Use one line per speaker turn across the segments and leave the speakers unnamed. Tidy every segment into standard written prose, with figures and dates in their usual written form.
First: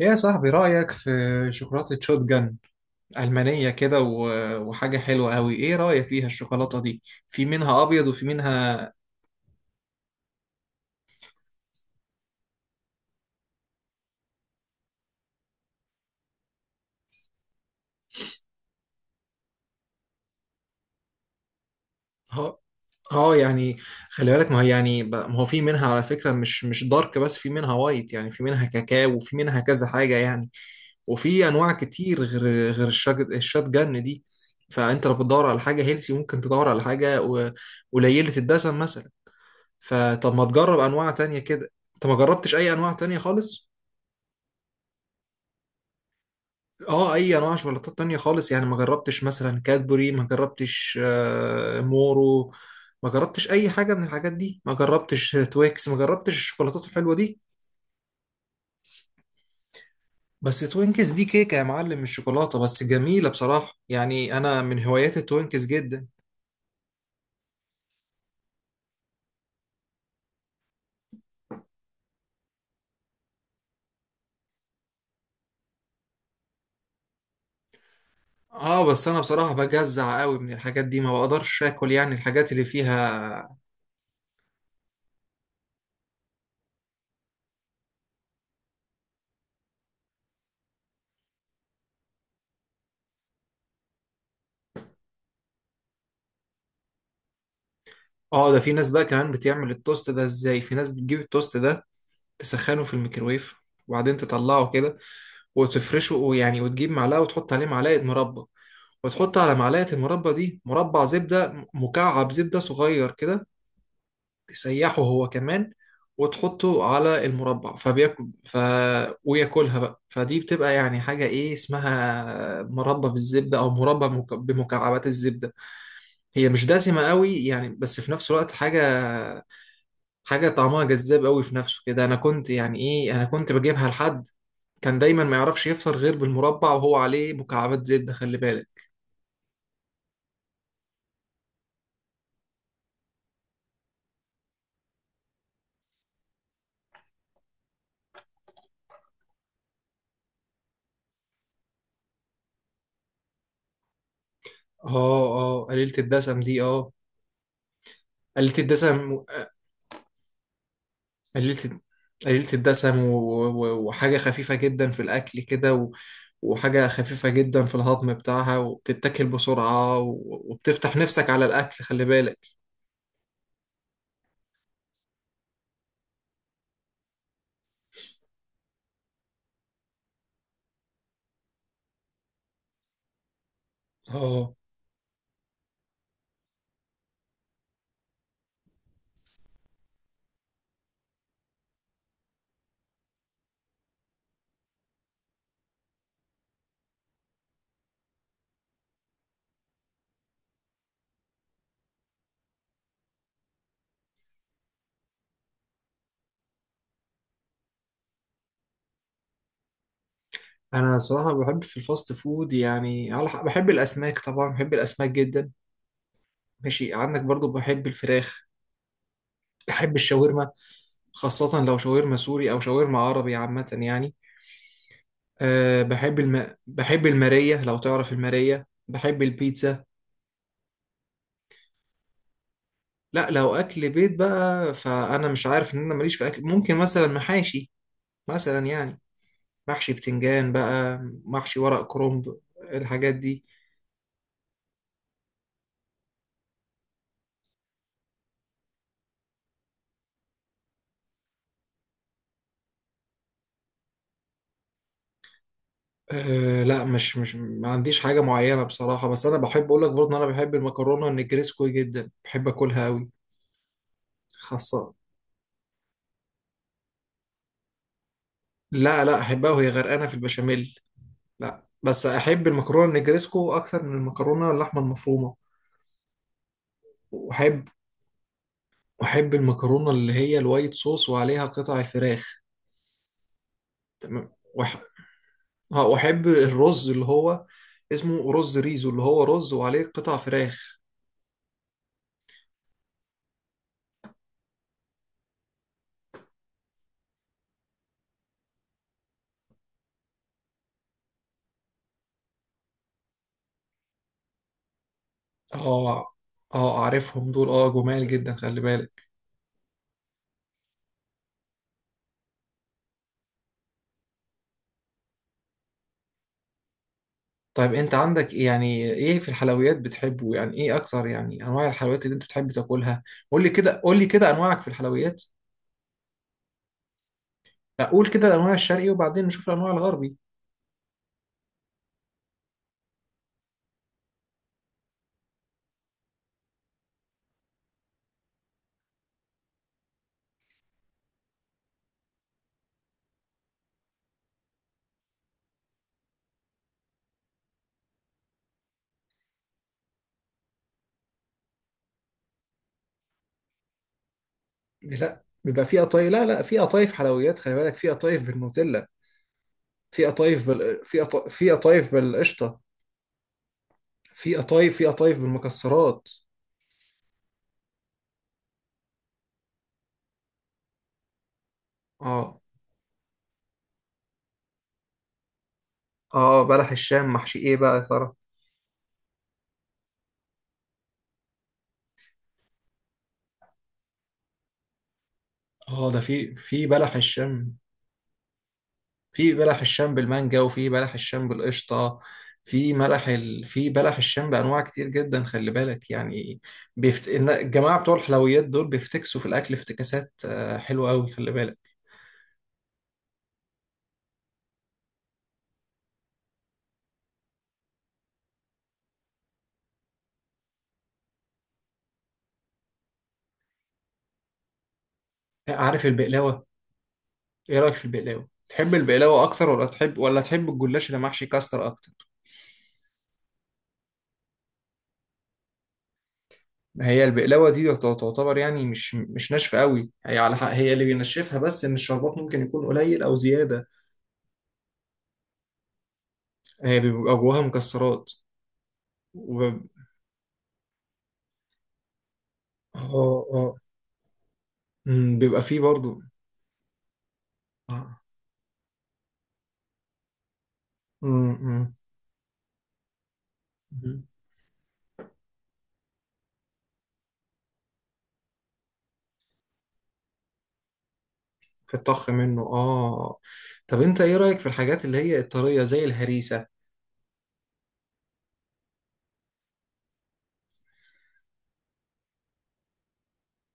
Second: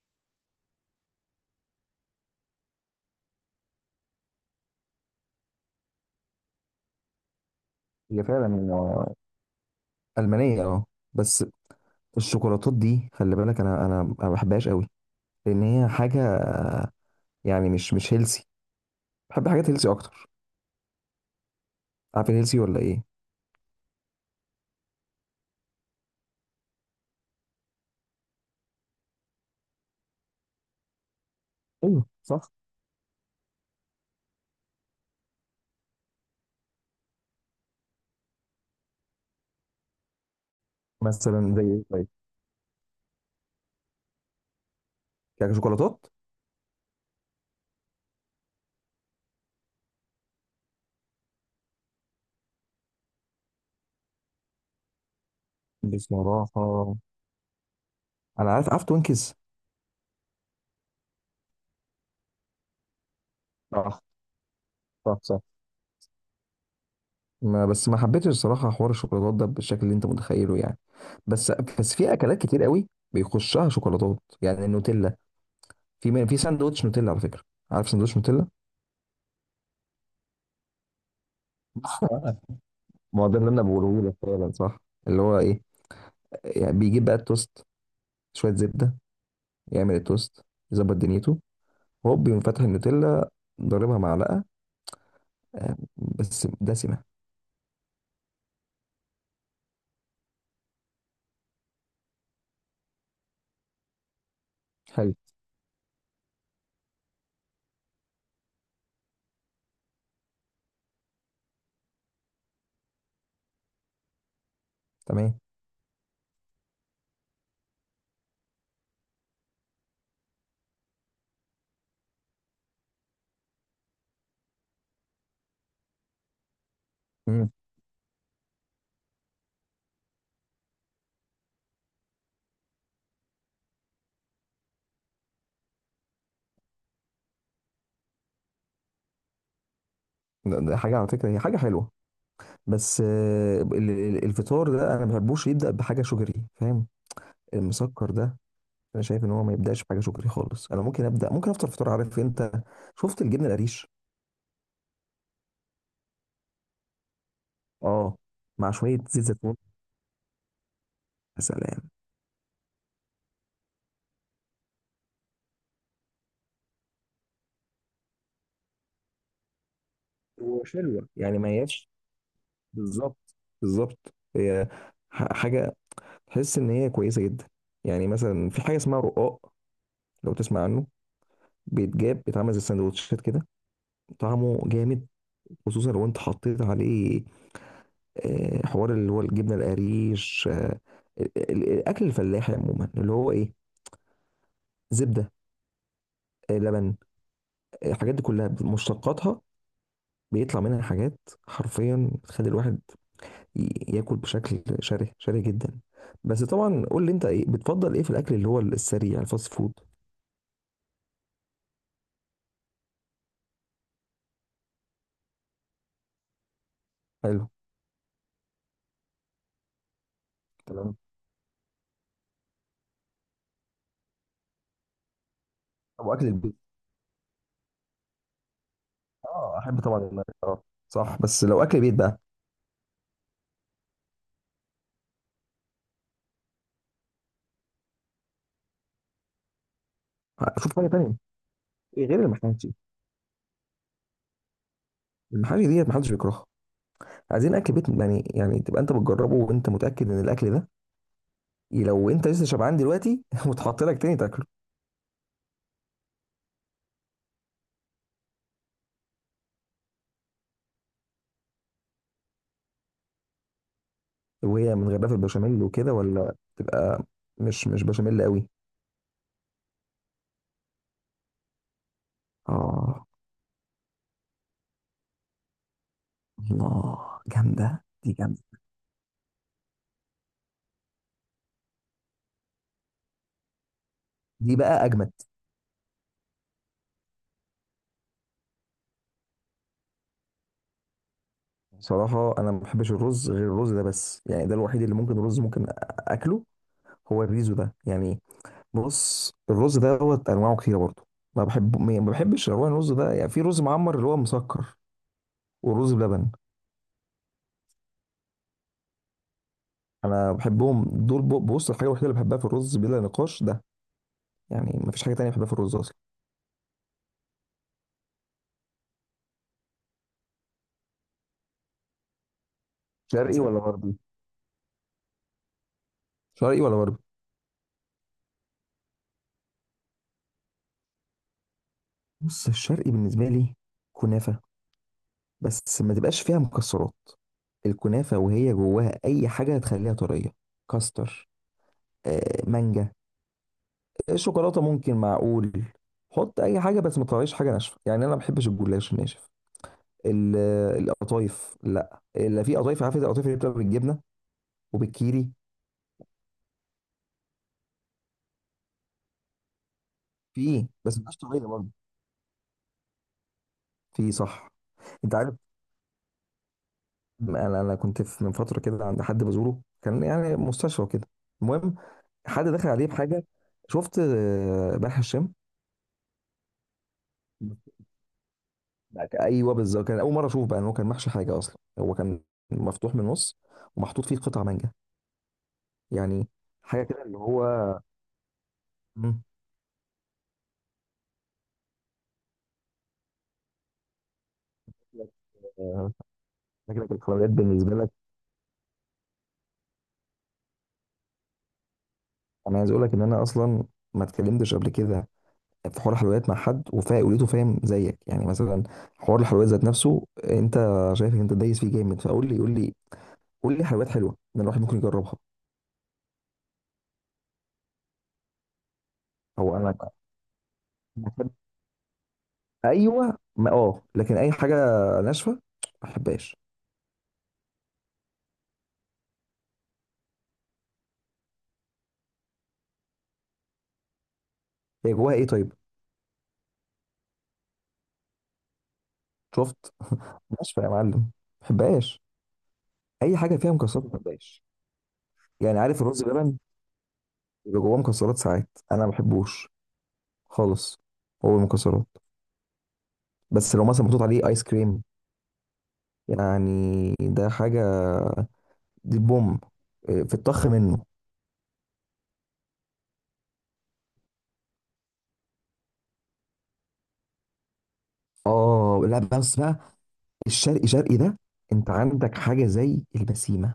ايه يا صاحبي، رأيك في شوكولاتة شوتجن ألمانية كده وحاجة حلوة أوي؟ ايه رأيك فيها الشوكولاتة دي؟ في منها أبيض
هي
وفي
فعلا
منها
ألمانية بس. الشوكولاتات دي، خلي بالك، انا ما بحبهاش قوي، لان هي حاجة، يعني مش هيلسي. بحب حاجات هيلسي اكتر. عارف
اه
هيلسي ولا ايه؟
يعني، خلي بالك، ما هي يعني ما هو في منها على فكرة، مش دارك، بس في منها وايت، يعني في منها كاكاو وفي منها كذا حاجة يعني. وفي أنواع
ايوه،
كتير
صح.
غير الشوتجن دي. فأنت لو بتدور على حاجة هيلسي، ممكن تدور على حاجة قليلة الدسم مثلا. فطب ما تجرب أنواع تانية
مثلا زي
كده؟
ايه؟
أنت
طيب.
ما جربتش أي أنواع تانية خالص؟
يعني شوكولاتات.
اه، اي انواع شوكولاتات تانية خالص يعني ما جربتش؟ مثلا كادبوري ما جربتش، مورو ما جربتش، اي حاجة من الحاجات دي ما جربتش، تويكس ما جربتش
بصراحة
الشوكولاتات الحلوة دي.
انا عارف توينكس.
بس توينكس دي كيكة يا معلم، مش شوكولاتة، بس جميلة بصراحة
صح،
يعني، انا من هوايات
صح، صح.
التوينكس جدا.
ما بس ما حبيتش الصراحة حوار الشوكولاتات ده بالشكل اللي انت متخيله، يعني. بس بس في اكلات كتير قوي بيخشها شوكولاتات، يعني النوتيلا. في ساندوتش نوتيلا على فكرة. عارف ساندوتش نوتيلا؟
اه، بس انا بصراحة بجزع قوي من الحاجات دي، ما بقدرش اكل يعني الحاجات اللي
ما هو ده
فيها.
اللي انا بقوله لك، فعلا صح. اللي هو ايه؟ يعني بيجيب بقى التوست، شويه زبده، يعمل التوست، يظبط دنيته، هوب يقوم فاتح النوتيلا، ضاربها معلقه، بس دسمه.
اه، ده في ناس بقى كمان بتعمل التوست ده ازاي، في ناس بتجيب التوست ده تسخنه في الميكرويف، وبعدين تطلعه كده
حلو.
وتفرشه، ويعني وتجيب معلقة وتحط عليه معلقة مربى، وتحط على معلقة المربى دي مربع زبدة، مكعب زبدة صغير كده تسيحه هو
تمام.
كمان، وتحطه على المربع فبياكل وياكلها بقى. فدي بتبقى يعني حاجة، ايه اسمها، مربى بالزبدة، او مربى بمكعبات الزبدة. هي مش دسمة قوي
مم.
يعني، بس في نفس الوقت حاجة، طعمها جذاب قوي في نفسه كده. أنا كنت يعني إيه، أنا كنت بجيبها لحد كان دايما ما يعرفش يفطر غير بالمربع وهو عليه مكعبات زبدة، خلي بالك.
ده حاجه على فكره، هي حاجه حلوه. بس الفطار ده انا ما بحبوش يبدا بحاجه شجري، فاهم؟ المسكر ده. انا شايف ان هو ما يبداش بحاجه شجري خالص. انا ممكن ابدا، ممكن افطر فطار، عارف انت؟ شفت الجبنه القريش؟
آه آه، قليلة الدسم دي، آه،
اه.
قليلة
مع شويه زيت
الدسم،
زيتون. يا
قليلة
سلام.
قليلة الدسم، وحاجة خفيفة جدا في الأكل كده، وحاجة خفيفة جدا في الهضم بتاعها، وبتتاكل بسرعة، وبتفتح
وشلوى
نفسك
يعني
على
ما
الأكل،
هياش.
خلي بالك.
بالظبط، بالظبط، هي حاجة تحس إن هي كويسة جدا. يعني مثلا في حاجة اسمها رقاق، لو تسمع عنه. بيتجاب، بيتعمل زي السندوتشات كده.
آه.
طعمه جامد. خصوصا لو انت حطيت عليه حوار اللي هو الجبنة القريش، الأكل الفلاحي عموما، اللي هو إيه، زبدة، لبن، الحاجات دي كلها مشتقاتها، بيطلع منها حاجات حرفيا بتخلي الواحد ياكل بشكل شره شره جدا. بس طبعا قول لي انت، ايه بتفضل، ايه في الاكل اللي هو السريع، الفاست فود؟
أنا صراحة بحب في الفاست فود، يعني بحب الأسماك طبعا، بحب الأسماك جدا، ماشي؟ عندك برضو
حلو.
بحب الفراخ، بحب الشاورما،
تمام.
خاصة لو شاورما سوري أو شاورما عربي عامة يعني. أه،
او
بحب
اكل البيت.
بحب المارية، لو تعرف المارية، بحب
اه، احب
البيتزا.
طبعا المحاشي، اه. صح، بس لو اكل بيت بقى.
لا، لو أكل بيت بقى فأنا مش عارف، إن أنا ماليش في أكل، ممكن مثلا محاشي، مثلا يعني محشي بتنجان
اشوف حاجه
بقى،
تانية.
محشي ورق
إيه غير
كرنب،
المحاشي؟
الحاجات دي.
المحاشي ديت محدش بيكرهها. عايزين اكل بيت يعني تبقى انت بتجربه وانت متاكد ان الاكل ده لو انت لسه شبعان دلوقتي وتحط لك تاني تاكله.
أه لا، مش ما عنديش حاجة معينة بصراحة، بس أنا بحب أقول لك برضه إن أنا بحب المكرونة النجريسكو جدا، بحب أكلها أوي،
وهي من
خاصة.
غير، في البشاميل وكده، ولا تبقى مش بشاميل قوي؟
لا لا، احبها وهي غرقانه في البشاميل. لا بس احب المكرونه
اه،
النجريسكو اكتر من المكرونه اللحمه المفرومه.
الله،
واحب
جامده دي، جامده.
واحب المكرونه اللي هي الوايت صوص وعليها قطع الفراخ، تمام.
دي بقى اجمد.
اه، واحب الرز اللي هو اسمه رز ريزو، اللي هو رز وعليه قطع فراخ.
صراحة أنا ما بحبش الرز غير الرز ده بس، يعني ده الوحيد اللي ممكن، الرز ممكن أكله، هو الريزو ده يعني. بص، الرز ده هو أنواعه كتيرة برضه. ما بحبش أنواع الرز ده، يعني في رز معمر اللي هو مسكر، والرز
اه
بلبن.
اه، اعرفهم دول، اه، جمال جدا، خلي بالك.
أنا بحبهم دول. بص، الحاجة الوحيدة اللي بحبها في الرز بلا نقاش ده، يعني ما فيش حاجة تانية بحبها في الرز أصلا.
طيب، انت عندك إيه يعني، ايه في الحلويات بتحبه يعني، ايه اكتر يعني، انواع الحلويات اللي انت بتحب تاكلها؟
شرقي
قول لي
ولا
كده،
غربي؟
قول لي كده انواعك في الحلويات.
شرقي ولا غربي؟
لا، قول كده الانواع الشرقي، وبعدين نشوف الانواع الغربي.
بص، الشرقي بالنسبة لي، كنافة. بس ما تبقاش فيها مكسرات. الكنافة وهي جواها أي حاجة هتخليها طرية، كاستر، مانجا، الشوكولاته ممكن، معقول. حط اي حاجه بس ما تطلعليش حاجه ناشفه، يعني انا ما بحبش الجلاش الناشف. القطايف، لا اللي في قطايف، عارف القطايف اللي بتبقى بالجبنه
لا،
وبالكيري؟
بيبقى في قطايف، لا لا، في قطايف حلويات خلي بالك، في قطايف بالنوتيلا،
في ايه، بس مش طبيعيه
في
برضه.
قطايف بالقشطه،
في، صح.
في
انت
قطايف
عارف،
بالمكسرات.
انا كنت في، من فتره كده، عند حد بزوره كان يعني مستشفى كده. المهم،
اه
حد دخل عليه بحاجه. شفت بلح الشام؟
اه، بلح الشام محشي ايه بقى يا ترى؟
ايوه بالظبط، كان اول مره اشوف بقى ان هو كان محشي حاجه اصلا، هو كان مفتوح من النص، ومحطوط فيه قطع مانجا.
اه، ده
يعني
في
حاجه
بلح
كده اللي هو.
الشام،
مم.
في بلح الشام بالمانجا، وفي بلح الشام بالقشطه، في بلح الشام بانواع كتير جدا، خلي بالك
آه،
يعني.
فكره الحلويات بالنسبه
الجماعه
لك،
بتوع الحلويات دول بيفتكسوا في الاكل افتكاسات حلوه قوي، خلي بالك.
انا عايز اقول لك ان انا اصلا ما اتكلمتش قبل كده في حوار الحلويات مع حد وفا لقيته فاهم زيك، يعني مثلا حوار الحلويات ذات نفسه، انت شايف ان انت دايس فيه جامد، فقول لي، قول لي، قول لي حلويات حلوه ان الواحد ممكن يجربها.
عارف البقلاوة؟ ايه رأيك في البقلاوة؟ تحب البقلاوة اكتر،
هو انا
ولا تحب الجلاش اللي محشي
بحب-
كاستر اكتر؟
ايوه، ما اه لكن اي حاجه ناشفه ما بحبهاش.
ما هي البقلاوة دي تعتبر يعني مش ناشفة قوي، هي على حق، هي اللي بينشفها بس ان الشربات ممكن يكون قليل او زيادة.
هي جواها ايه طيب؟
هي بيبقى جواها مكسرات اه.
شفت ناشفه يا معلم، ما بحبهاش. اي حاجه فيها
اه،
مكسرات ما بحبهاش.
بيبقى
يعني
فيه
عارف
برضو.
الرز بلبن، بيبقى جواه
آه.
مكسرات ساعات، انا ما بحبوش خالص.
أمم،
هو
أمم،
المكسرات، بس لو مثلا
أمم.
محطوط عليه ايس كريم، يعني ده حاجه، دي بوم. إيه، في الطخ منه.
في الطخ منه، اه. طب انت ايه رأيك في الحاجات اللي هي الطرية زي الهريسة؟
اه، لا، بس بقى الشرقي شرقي ده، انت عندك حاجه زي البسيمه؟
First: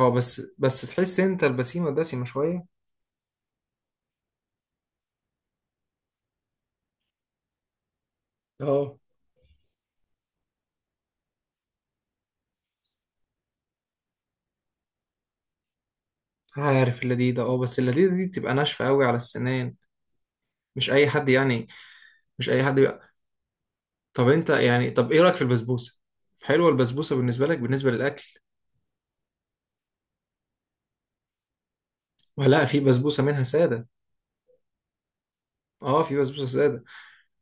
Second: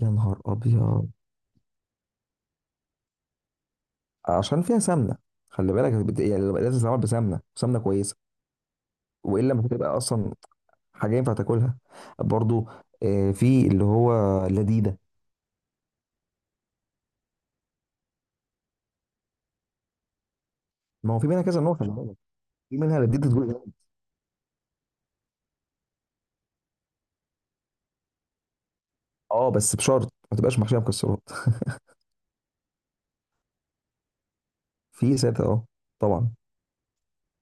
يا
بس
نهار
بس
ابيض،
تحس انت البسيمة دسمة شوية.
عشان فيها سمنه، خلي بالك، يعني لازم تتعمل بسمنه، سمنه كويسه،
اه،
والا مش هتبقى اصلا حاجه ينفع تاكلها. برضو في اللي هو لذيذه.
عارف اللذيذة، اه، بس اللذيذة دي تبقى ناشفة قوي على السنان، مش أي
ما هو في
حد
منها كذا
يعني،
نوع، خلي بالك،
مش أي
في
حد
منها
بقى.
لذيذه.
طب أنت يعني، طب إيه رأيك في البسبوسة؟ حلوة البسبوسة بالنسبة لك، بالنسبة للأكل؟
اه، بس بشرط ما تبقاش محشيه مكسرات.
ولا في بسبوسة منها سادة.
في ساده، اه.
اه، في
طبعا.
بسبوسة سادة.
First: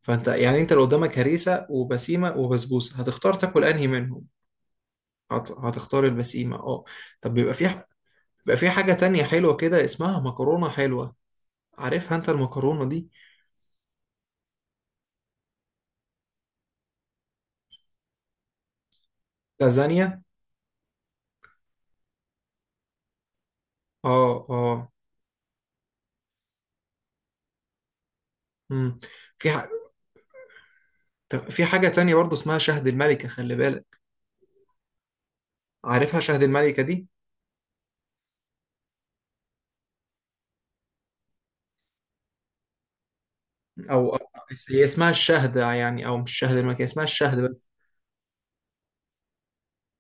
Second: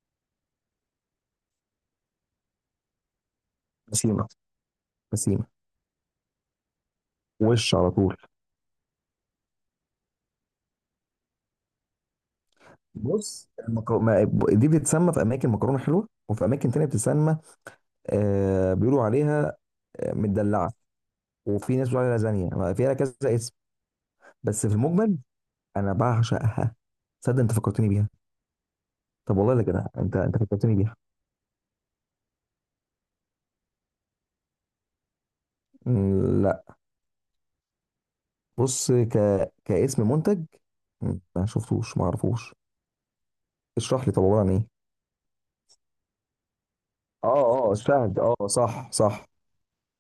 فأنت يعني، أنت لو قدامك هريسة وبسيمة وبسبوسة، هتختار تاكل أنهي منهم؟
بسيمة. بسيمه.
هتختار البسيمة، اه. طب
وش على طول.
بيبقى في حاجة تانية حلوة كده، اسمها مكرونة حلوة، عارفها أنت المكرونة دي؟
بص المك... ما... دي بتتسمى في اماكن مكرونه حلوه، وفي اماكن تانية بتتسمى، بيقولوا عليها
لازانيا،
مدلعه، وفي ناس بتقول عليها لازانيا، ما فيها كذا اسم.
اه
بس في
اه،
المجمل انا بعشقها. تصدق، انت فكرتني بيها.
مم.
طب
في
والله لا
ح...
كده، انت فكرتني بيها.
طب في حاجة تانية برضه اسمها شهد الملكة، خلي بالك، عارفها شهد
مم، لا.
الملكة دي؟
بص كاسم منتج، ما شفتوش، ما اعرفوش. اشرح لي،
أو أو-
طب عباره عن ايه؟
هي اسمها الشهدة يعني، أو مش شهد الملكة، هي اسمها الشهد
اه،
بس.
اه، الشهد، اه، صح، صح،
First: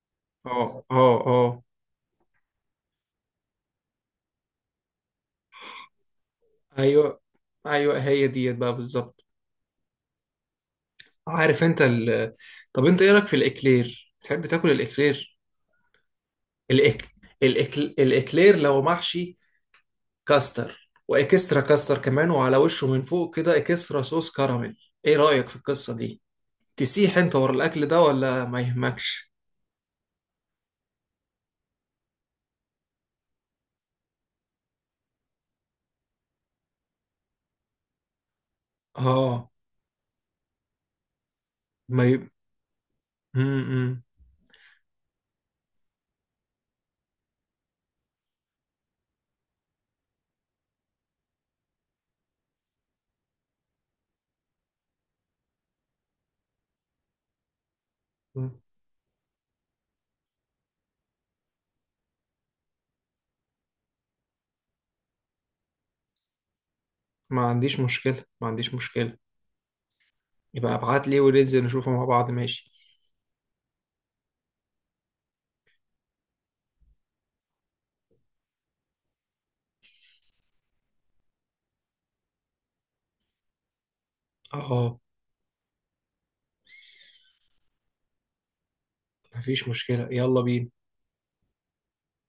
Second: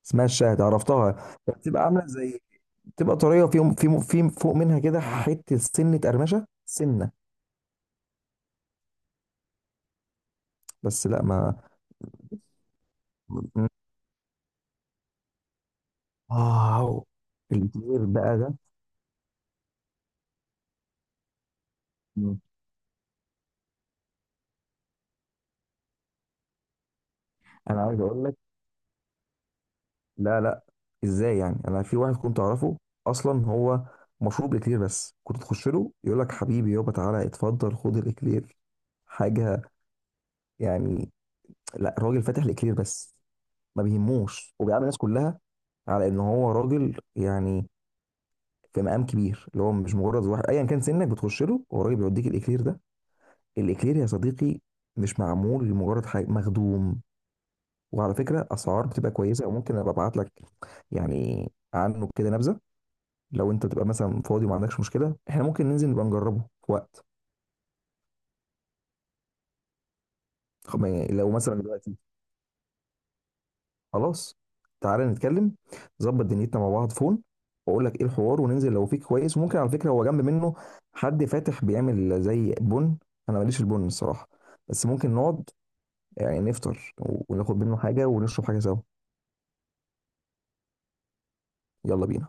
اسمها
اه
الشاهد،
اه
عرفتها.
اه،
بتبقى عامله زي، بتبقى طريه، وفي في في فوق منها كده حته سنه، قرمشه سنه.
أيوه أيوه، هي ديت بقى بالظبط.
بس لا ما.
عارف أنت طب أنت إيه رأيك في الإكلير؟ بتحب تاكل الإكلير؟
واو.
الإك...
الكبير بقى ده.
الإكلير لو محشي كاستر، وإكسترا كاستر كمان،
مم.
وعلى وشه من فوق كده إكسترا صوص كراميل، إيه رأيك في القصة دي؟ تسيح أنت ورا
انا
الأكل
عايز
ده
اقول لك،
ولا ما يهمكش؟
لا، لا، ازاي يعني؟ انا في واحد كنت اعرفه، اصلا هو مشروب اكلير بس، كنت تخش له يقول لك: حبيبي يابا تعالى اتفضل، خد الاكلير.
اه،
حاجه، يعني، لا
ما
راجل
ي...
فاتح الاكلير بس، ما
امم
بيهموش، وبيعامل الناس كلها على ان هو راجل، يعني في مقام كبير، اللي هو مش مجرد واحد، ايا كان سنك بتخش له والراجل بيوديك الاكلير ده. الاكلير يا صديقي، مش معمول لمجرد حاجه، مخدوم. وعلى فكره، اسعار بتبقى كويسه، وممكن ابقى ابعت لك يعني عنه كده نبذه. لو انت بتبقى مثلا فاضي وما عندكش مشكله، احنا ممكن ننزل نبقى نجربه في وقت.
ما عنديش مشكلة، ما عنديش مشكلة. يبقى ابعت لي
لو مثلا
وننزل نشوفه
دلوقتي،
مع بعض، ماشي.
خلاص، تعالى نتكلم، ظبط دنيتنا مع بعض، فون، واقول لك ايه الحوار، وننزل لو فيك كويس. وممكن على فكره هو جنب منه حد فاتح بيعمل زي بن. انا ماليش في البن الصراحه، بس
اه،
ممكن نقعد، يعني نفطر، وناخد منه حاجه ونشرب حاجه سوا.
مفيش مشكلة، يلا بينا.
يلا بينا.